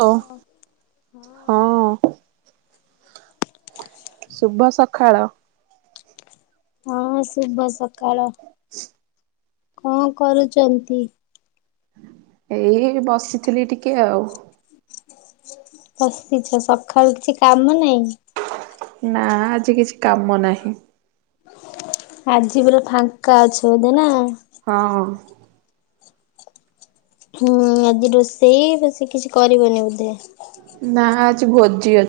Hello ହଁ ହଁ। ଶୁଭ ସଖାଳ। ହଁ ଶୁଭ ସକାଳ। କଁ କରୁଚନ୍ତି? ଏଇ ବସିଥିଲି ଟିକେ ଆଉ। ବସିଛ, ସଖାଳୁ କିଛି କାମ ନାଇଁ? ନାଁ ଆଜି କିଛି କାମ ନାହିଁ। ଆଜି ପୁରା ଫାଙ୍କା ଅଛ ବୋଧେ ନା? ହଁ। ହୁଁ ଆଜି ରୋଷେଇ ବେଶୀ କିଛି କରିବନି ବୋଧେ? ନା ଆଜି ଭୋଜି ଅ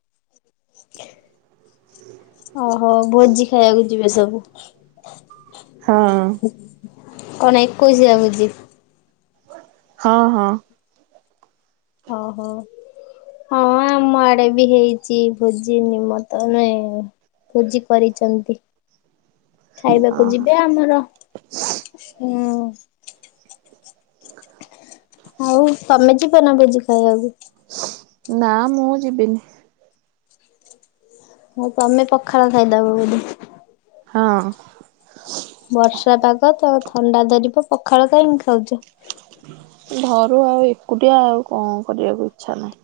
ଓହୋ ଭୋଜି ଖାଇବାକୁ ଯିବେ ସବୁ। ହଁ କଣ ଏକୋଉଶିଆ ଭୋଜି? ହଁ ହଁ। ଓହୋ। ହଁ ଆମ ଆଡ଼େବି ହେଇଚି ଭୋଜି ନିମତ ନୁହେଁ ଭୋଜି କରିଚନ୍ତି। ଖାଇବାକୁ ଓହୋ ଯିବେ ଆମର ହୁଁ। ଆଉ ତମେ ଯିବନା ଭୋଜି ଖାଇବାକୁ? ନା ମୁଁ ଯିବିନି। ହୁଁ ତମେ ପଖାଳ ଖାଇଦବ ବୋଧେ? ହଁ। ବର୍ଷା ପାଗତ ଥଣ୍ଡା ଧରିବ ପଖାଳ କାହିଁକି ଖାଉଚ? ଧରୁ ଆଉ ଏକୁଟିଆ ଆଉ କଁ କରିବାକୁ ଇଚ୍ଛା ନାହିଁ।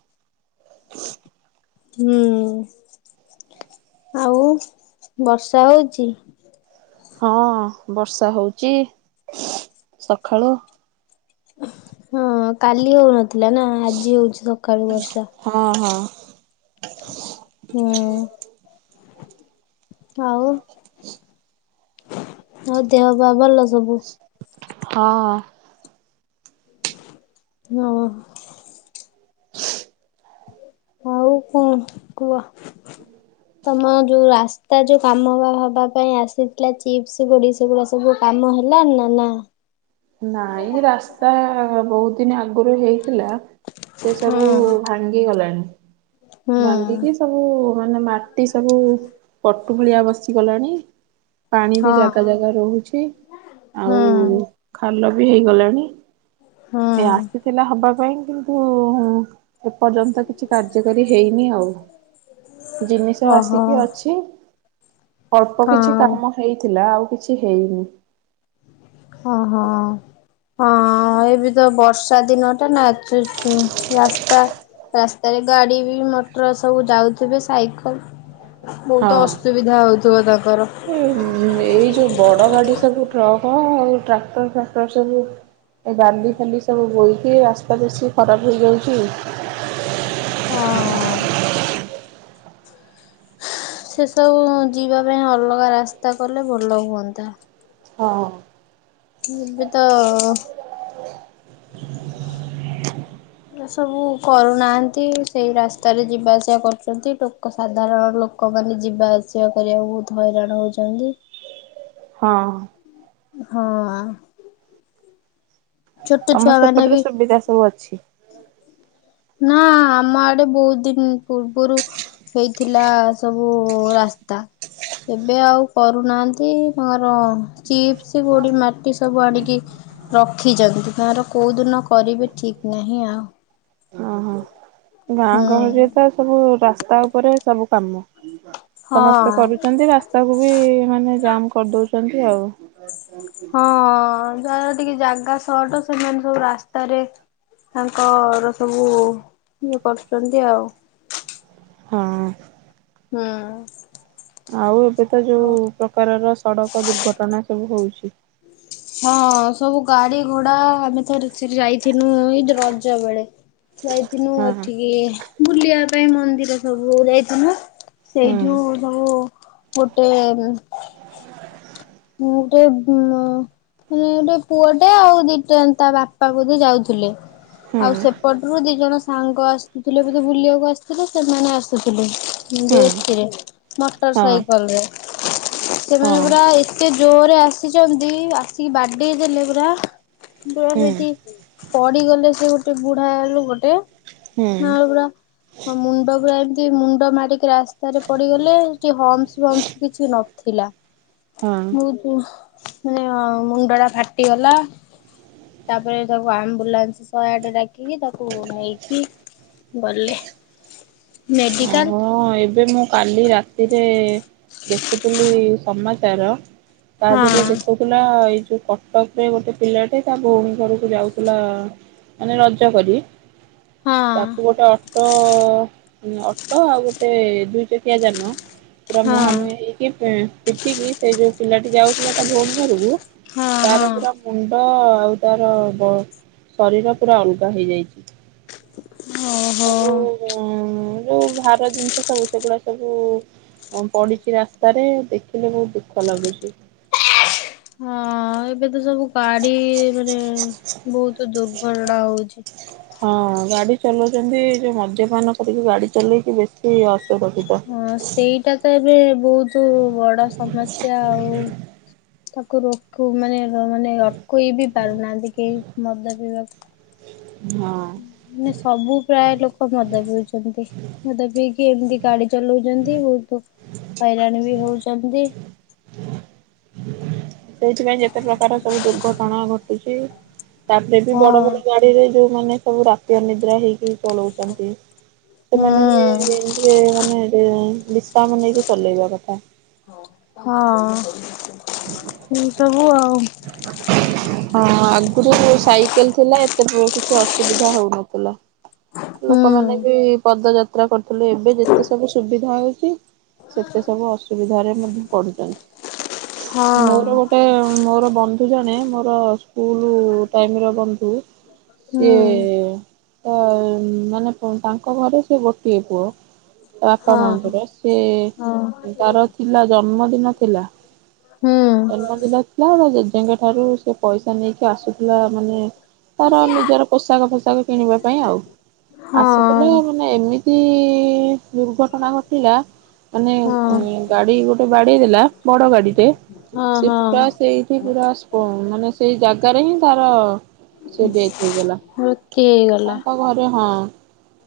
ହୁଁ ଆଉ ବର୍ଷା ହେଉଚି? ହଁ ବର୍ଷା ହଉଚି ସଖାଳୁ। ହଁ କାଲି ହଉନଥିଲାନା ଆଜି ହଉଚି ସକାଳୁ ବର୍ଷା। ହଁ ହଁ। ହୁଁ। ଆଉ ଆଉ ଦେହ ପା ଭଲ ସବୁ? ହଁ। ହଁ। ଆଉ କଣ କୁଅ? [inaudible] ତମ ଯୋଉ ରାସ୍ତା ଯୋଉ କାମ ହବା ପାଇଁ ଆସିଥିଲା ଚିପ୍ସ ଗୁଡ଼ି ସେଗୁଡ଼ା ଓହୋ କାମ ହେଲା ନା ନା? ନାଇ ରାସ୍ତା ବହୁତ ଦିନ ଆଗରୁ ହେଇଥିଲା ସେ ହୁଁ ସବୁ ଭାଙ୍ଗ୍ ଭାଙ୍ଗି ଗଲାଣି ହୁଁ ଭାଙ୍ଗିକି ସବୁ ମାନେ ମାଟି ସବୁ ପଟୁ ଭଳିଆ ବସିଗଲାଣି। ପାଣି ବି ହଁ ଜାଗା ଜାଗା ରହୁଛି ହଁ ଆଉ ଖାଲ ବି ହେଇଗଲାଣି ହଁ ଏ ଆସିଥିଲା ହବା ପାଇଁ କିନ୍ତୁ ଏପର୍ଯ୍ୟନ୍ତ କିଛି କାର୍ଯ୍ୟକାରୀ ହେଇନି ଆଉ। ଜିନିଷ ଓହୋ ଆସିକି ଅଛି। ଅଳ୍ପ କିଛି ହଁ। କାମ ହେଇଥିଲା ଆଉ କିଛି ହେଇନି। ଓହୋ ହଁ ଏବେ ତ ବର୍ଷା ଦିନଟା ନା [unintelligible] ରାସ୍ତା ରାସ୍ତାରେ ଗାଡି ବି ମଟର ସବୁ ଯାଉଥିବେ ସାଇକେଲ। ବହୁତ ଅସୁବିଧା ହଉଥିବ ତାଙ୍କର। ହୁଂ ଏଇ ଯୋଉ ବଡ ଗାଡି ସବୁ ଟ୍ରକ ଆଉ ଟ୍ରାକ୍ଟର ଫାକ୍ଟର ସବୁ ଏ ବାଲି ଫାଲି ସବୁ ବୋଇକି ରାସ୍ତା ବେଶୀ ଖରାପ ହେଇଯାଉଛି। ହଁ। ସେସବୁ ଯିବା ପାଇଁ ଅଲଗା ରାସ୍ତା କଲେ ଭଲ ହୁଅନ୍ତା। ହଁ। ଏବେ ତ [inaudible] ଏ ସବୁ କରୁନାହାନ୍ତି ସେଇ ରାସ୍ତାରେ ଯିବା ଆସିବା କରୁଛନ୍ତି ଟୋ କ ସାଧାରଣ ଲୋକମାନେ ଯିବା ଆସିବା କରିବାକୁ ବହୁତ ହଇରାଣ ହଉଛନ୍ତି। ହଁ। ହଁ। ଛୋଟ ତମର ଛୁଆ ମାନେ ସେପଟରେ ବି ସୁବିଧା ସବୁ ଅଛି। ନା ଆମ ଆଡେ ବହୁତ ଦିନ ପୂର୍ବରୁ ହେଇଥିଲା ସବୁ ରାସ୍ତା। ଏବେ ଆଉ କରୁନାହାନ୍ତି ତାଙ୍କର ଚିପ୍ସ ଗୋଡି ମାଟି ସବୁ ଆଣିକି ରଖିଛନ୍ତି ତାଙ୍କର କୋଉ ଦିନ କରିବେ ଠିକ ନାହିଁ ଆଉ। ଓହୋ। ଗାଁ ହୁଁ ଗହଳିରେ ତ ସବୁ ରାସ୍ତା ଉପରେ ସବୁ କାମ। ସମସ୍ତେ ହଁ। କରୁଛନ୍ତି ରାସ୍ତାକୁ ବି ମାନେ ଜାମ କରିଦଉଛନ୍ତି ଆଉ। [unintelligible] ହଁ ଯାହାର ଟିକେ ଜାଗା ସଟ ସେମାନେ ସବୁ ରାସ୍ତାରେ ତାଙ୍କର ସବୁ ଇଏ କରୁଛନ୍ତି ଆଉ। ହଁ। ହୁଁ। ଆଉ ଏବେ ତ ଯୋଉ ଆଉ ପ୍ରକାରର ସଡକ ଦୁର୍ଘଟଣା ସବୁ ହଉଛି। ହଁ ସବୁ ଗାଡି ଘୋଡା ଆମେ ଥରେ ଯାଇଥିନୁ ଏଇ ରଜ ବେଳେ। ଯାଇଥିନୁ ହଁ ହଁ ଏଠିକି ବୁଲିବା ପାଇଁ ମନ୍ଦିର ସବୁ ଯାଇଥିନୁ। ସେଇଠୁ ସବୁ ଗୋଟେ ମୁଁ ଗୋଟେ ମାନେ ଗୋଟେ ପୁଅ ଟେ ଆଉ ଦିଟା ତା ବାପା ବୋଧେ ଯାଉଥିଲେ। ହୁଁ ଆଉ ସେପଟରୁ ଦି ଜଣ ସାଙ୍ଗ ଆସୁଥିଲେ ବୋଧେ ବୁଲିବାକୁ ଆସିଥିଲେ ସେମାନେ ଆସୁଥିଲେ। ଯୋ ହୁଁ ଏଥିରେ ମୋଟର ହୁଁ ହଁ ସାଇକେଲ ରେ ହଁ ସେମାନେ ପୁରା ଏତେ ଜୋରେ ଆସିଛନ୍ତି ଆସିକି ବାଡି ଦେଲେ ପୁରା ପୁରା ହୁଁ ସେଠି ପଡିଗଲେ ସେ ଗୋଟେ ବୁଢା ଲୋକ ଟେ। ହୁଁ ନାଳଗଡ଼ା। ହଁ ମୁଣ୍ଡ କୁ ଏମିତି ମୁଣ୍ଡ ମାରିକି ରାସ୍ତାରେ ପଡିଗଲେ ସେଠି ହମସ୍ ଫମସ୍ କିଛି ନଥିଲା। ହଁ। ବହୁତ ମାନେ ମୁଣ୍ଡ ଟା ଫାଟିଗଲା। ତାପରେ ତାକୁ ଆମ୍ବୁଲାନ୍ସ ଶହେ ଆଠ ଡାକିକି ତାକୁ ନେଇକି। ଗଲେ ମେଡିକାଲ। ହଁ ଏବେ ମୁଁ କାଲି ରାତିରେ ଦେଖୁଥିଲି ସମାଚାର। ହଁ ତାଧରେ ଦେଖଉ ଥିଲା ଏଇ ଯୋଉ କଟକ ରେ ଗୋଟେ ପିଲାଟେ ତା ଭଉଣୀ ଘରକୁ ଯାଉଥିଲା। ମାନେ ରଜ କରି ହଁ ତାକୁ ଗୋଟେ ଅଟୋ ହିଁ ଅଟୋ ଆଉ ଗୋ ଟେ ଦୁଇ ଚକିଆ ଯାନ ପୁରା ହଁ ମୁହାଁମୁହିଁ ହେଇକି। ପିଟିକି ସେ ଯୋଉ ପିଲାଟି ଯାଉଥିଲା ତା ଭୋଉୀ ଘରକୁ ହଁ ହଁ ତାର ପୁରା ମୁଣ୍ଡ ଆଉ। ତାର ଶରୀର ପୁରା ଅଲଗା ହେଇଯାଇଛି ଓହୋ। ସବୁ। ହୁଁ ଯୋଉ ଭାର ଜିନିଷ। ସବୁ ସେଗୁଡା ସବୁ ପଡିଛି ରାସ୍ତାରେ ଦେଖିଲେ ବହୁତ ଦୁଃଖ ଲାଗୁଛି। ହଁ ଏବେ ତ ସବୁ ଗାଡି ମାନେ ବହୁତ ଦୁର୍ଘଟଣା ହଉଛି। ହଁ ଗାଡି ଚଲାଉଛନ୍ତି ଯୋଉ ମଦ୍ୟପାନ କରିକି ଗାଡି ଚଲେଇକି ବେଶୀ ଅସୁରକ୍ଷିତ। ହଁ ସେଇଟା ତ ଏବେ ବହୁତ ବଡ ସମସ୍ୟା ଆଉ। ତାକୁ ରଖୁ ମାନେ ମାନେ ଅଟକେଇ ବି ପାରୁନାହାନ୍ତି କେହି ମଦା ପିଇବାକୁ ହଁ ମାନେ ସବୁ ପ୍ରାୟ ଲୋକ ଲୋକ ମଦ ପିଇଉଛନ୍ତି ମଦ ପିଇକି ଏମିତି ଗାଡି ଚଲାଉଛନ୍ତି ବହୁ ହଇରାଣ ବି ହଉଛନ୍ତି ସେଇଥିପାଇଁ ଯେତେ ପ୍ରକାର ସବୁ ଦୁର୍ଘଟଣା ଘଟୁଛି ରାତିରେ ବି ହଁ ବଡ ବଡ ଗାଡିରେ ଯୋଉମାନେ ସବୁ ରାତି ଅନିଦ୍ରା ହେଇକି ଚଳଉଛନ୍ତି ହୁଁ। ସେମାନେ ବି ଏମିତିରେ ମାନେ ବିଶ୍ରାମ ନେଇକି ଚଲେଇବା କଥା। ହଁ ଏ ସବୁ ଆଉ ହଁ ଆଗରୁ ସବୁ ସାଇକେଲ ଥିଲା ଏତେ କିଛି ଅସୁବିଧା ହଉନଥିଲା ହୁଁ ଲୋକମାନେ ବି ପଦଯାତ୍ରା କରୁଥିଲୁ ଏବେ ଯେତେ ସବୁ ସୁବିଧା ହଉଛି ସେତେ ସବୁ ଅସୁବିଧାରେ ମଧ୍ୟ ପଢୁଛନ୍ତି ହଁ। ମୋର ଗୋଟେ ମୋର ବନ୍ଧୁ ଜଣେ ମୋର ସ୍କୁଲ ଟାଇମ ର ବନ୍ଧୁ ହୁଁ ସିଏ ତ ମାନେ ତାଙ୍କ ଘରେ ସେ ଗୋଟିଏ ପୁଅ ତା ବାପା ହଁ ମାଙ୍କର ସେ ହଁ ତାର ଥିଲା ଜନ୍ମଦିନ ଥିଲା ହୁଁ ଜନ୍ମଦିଲ ଥିଲା ତା ଜେଜେଙ୍କେ ଠାରୁ ସେ ପଇସା ନେଇକି ଆସୁଥିଲା ମାନେ ତାର ନିଜର ପୋଷାକ ଫୋଷାକ କିଣିବା ପାଇଁ ଆଉ ଆସୁଥିଲା ହଁ। ମାନେ ଏମିତି ଦୁର୍ଘଟଣା ଘଟିଲା ମାନେ ହଁ ହଁ ଗାଡି ଗୋଟେ ବାଡ଼େଇ ଦେଲା ବଡ ଗାଡିଟେ ସେ ହଁ ପୁରା ସେଇ ପୁରା ସ୍ପ ମାନେ ସେଇ ଜାଗାରେ ହିଁ ତାର ସେ ଡେଟ ହେଇଗଲା ର ହେଇଗଲା [inaudible] ତାଙ୍କ ଘରେ ହଁ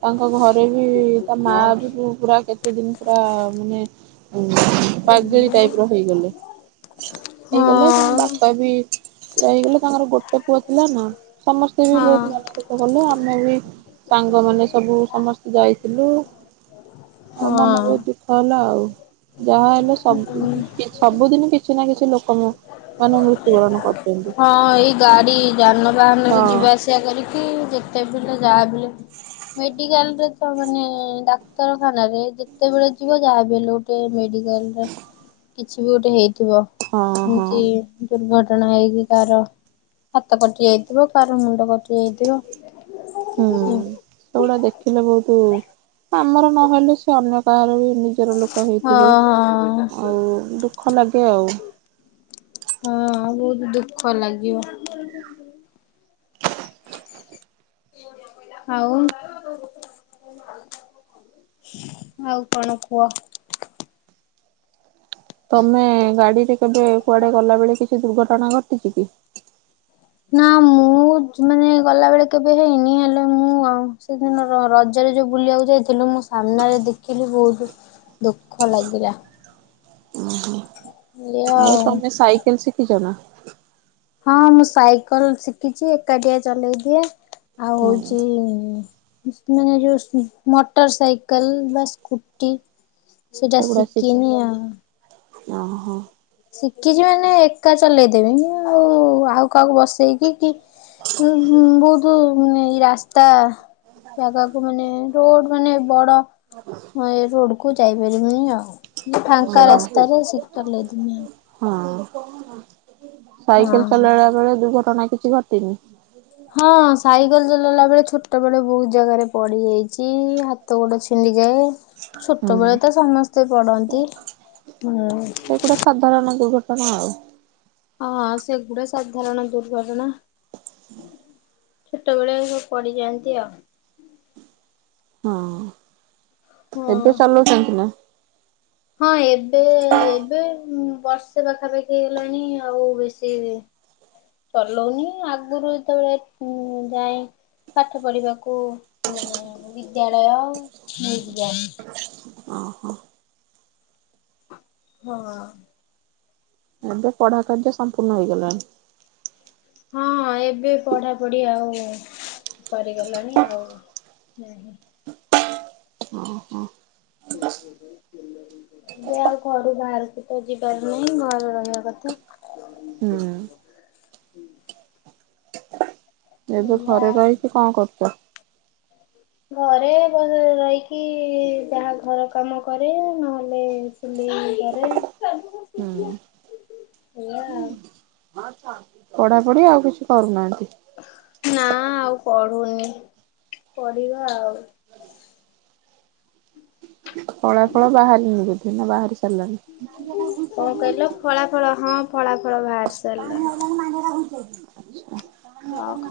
ତାଙ୍କ ଘରେ ବି ତା ମା ବି ପୁରା କେତେ ଏତେ ଦିନ ପୁରା ମାନେ ପାଗଳି ଟାଇପ ର ହେଇଗଲେ ହେଇଗଲେ ହଁ ତଥାବି ହେଇଗଲେ ତାଙ୍କର ଗୋଟେ ପୁଅ ଥିଲା ନା ସମସ୍ତେ ବି ହଁ ବହୁତ ମନେ ଥିଲେ ଗଲେ ଆମେ ବି ସାଙ୍ଗମାନେ ସବୁ ସମସ୍ତେ ଯାଇଥିଲୁ ଆଉ ମନ ହଁ। ବହୁତ୍ ଦୁଃଖ ହେଲା ଆଉ ଯାହା ହେଲେ ସବୁ ସବୁଦିନ କିଛି ନା କିଛି ଲୋକ ମ ମାନେ ମୃତ୍ୟୁବରଣ କର ହଁ ଏଇ ଗାଡି ଯାନବାହାନ ହଁ ରେ ଯିବା ଆସିବା କରିକି ଯେତେ ବି ତ ଯାହାବି ହେଲେ ମେଡିକାଲ ରେ ତ ମାନେ ଡାକ୍ତରଖାନା ରେ ଯେତେବେଳେ ଯିବ ଯାହାବି ହେଲେ ଗୋଟେ ମେଡି ଟେନ୍ ରେ କିଛି ବି ଗୋଟେ ହେଇଥିବ ହଁ ହଁ ଏମିତି ଦୁର୍ଘଟଣା ହେଇକି କାହାର ହାତ କଟି ଯାଇଥିବ କାହାର ମୁଣ୍ଡ କଟି ଯାଇଥିବ ହୁଁ ହଁ ସେଗୁଡା ଦେଖିଲେ ବହୁତ ଆମର ନହେଲେ ସେ ଅନ୍ୟ କାହାର ବି ନିଜର ଲୋକ ହଁ ହେଇଥିବେ ଆଉ ଦୁଃଖ ଲାଗେ ଆଉ ହଁ ବହୁତ ଦୁଃଖ ଲାଗିବ ଆଉ ଆଉ କଣ କୁହ ତମେ ଗାଡିରେ କେବେ କୁଆଡେ ଗଲା ବେଳେ କିଛି ଦୁର୍ଘଟଣା ଘଟିଛି କି? ନା ମୁଁ ମୁଁ ମାନେ ଗଲାବେଳେ କେବେ ହେଇନି ହେଲେ ମୁଁ ଆଉ ସେଦିନ ର ରଜରେ ଯୋଉଁ ବୁଲିବାକୁ ଯାଇଥିଲୁ ମୁଁ ସାମ୍ନାରେ ଦେଖିଲି ବହୁତ ହଁ ଦୁଃଖ ଲାଗିଲା ଏଇଆ ଆଉ। କେନ୍ ଶିକିଚ ନା? ହଁ ମୁଁ ସାଇକେଲ ଶିଖିଛି ଏକାଟିଆ ଚଲେଇ ଦିଏ। ଆଉ ହଁ ହଉଛି ମାନେ ଯୋଉ ମୋଟର ସାଇକଲ ବା ସ୍କୁଟି। ସେଟା ସେଗୁଡା ଶିଖି ଶିଖିନି ଆଉ। ଓହୋ। ଶିଖିଛି ମାନେ ଏକା ଚଲେଇଦେବି ମୁଁ ଆଉ ଆଉ କାକୁ ବସେଇକି କି ବହୁତ ଏଇ ରାସ୍ତା ଜାଗାକୁ ମାନେ ରୋଡ ମାନେ ବଡ ରୋଡ କୁ ଯାଇ ା [unintelligible] ର ଆଉ ଫାଙ୍କା ହଁ ରାସ୍ତାରେ ଶୀ ଚଳେଇ ଦେବି। ହଁ ସାଇକେଲ ହଁ। ଚଲେଇଲା ବେଳେ ଦୁର୍ଘଟଣା କିଛି ଘଟିନି? ହଁ ସାଇକେଲ ଚଲେଇଲା ବେଳେ ଛୋଟ ବେଳେ ବହୁତ ଜାଗାରେ ପଡି ଯାଇଚି। ହାତ ଗୋଟେ ଛିଣ୍ଡିଯାଏ ଛୋଟବେଳେ ହୁଁ। ତ ସମସ୍ତେ ପଡନ୍ତି ହୁଁ। ସେଗୁଡା ସାଧାରଣ ଦୁର୍ଘଟଣା ଆଉ। ହଁ ସେଗୁଡା ସାଧାରଣ ଦୁର୍ଘଟଣା। ଛୋଟ ବେଳେ ସବୁ ପଡିଯାଆନ୍ତି ଆଉ। ହଁ ହଁ। ଏବେ ଚାଲୁଚନ୍ତି ନା? ହଁ ଏବେ ଏବେ ବର୍ଷେ ପାଖାପାଖି ହେଲାଣି ଆଉ ବେଶୀ ଚଲଉନି ଆଗରୁ ଯେତେବେଳେ ଯାଏ। ପାଠ ପଢିବାକୁ ମାନେ ବିଦ୍ୟାଳୟ ନେଇକି ଯାଏ। ଓହୋ ହଁ ଏବେ ପଢା କାର୍ଯ୍ୟ ସମ୍ପୂର୍ଣ୍ଣ ହେଇଗଲାଣି। ହଁ ଏବେ ପଢାପଢି ଆଉ ସରିଗଲାଣି ଆଉ। ହୁଁ। ଓ ହୋ। ଯେ ଆଉ ଘରୁ ବାହାରକୁ ତ ଯିବାର ନାହିଁ ଘରେ ରହିବା କଥା। ହୁଁ। ଏବେ ଏଇଆ ଘରେ ରହିକି କଣ କରୁଛ? ଘରେ ରହିକି ଯାହା ଘର କାମ କରେ ନହେଲେ ଚୁଲି ପାରେ ହୁଁ ଉଆ ହଁ ଶା ପଢ଼ା ପଢ଼ି ଆଉ କିଛି କରୁନାହାନ୍ତି? ନା ଆଉ ପଢ଼ୁନି ପଢ଼ିବା ଆଉ। ଫଳା ଫଳ ବାହାରିନି ବୋଧେ ନା ବାହାରି ସାରିଲାଣି? ଫଳାଫଳ ହଁ ଫଳାଫଳ ବାହାରିଚି। ପାଣି ଆଇଲାଣି ମାଣ୍ଡିଆଟା ଘୁଂଚେଇ ଦେ ଆଚ୍ଛା। ରଖ।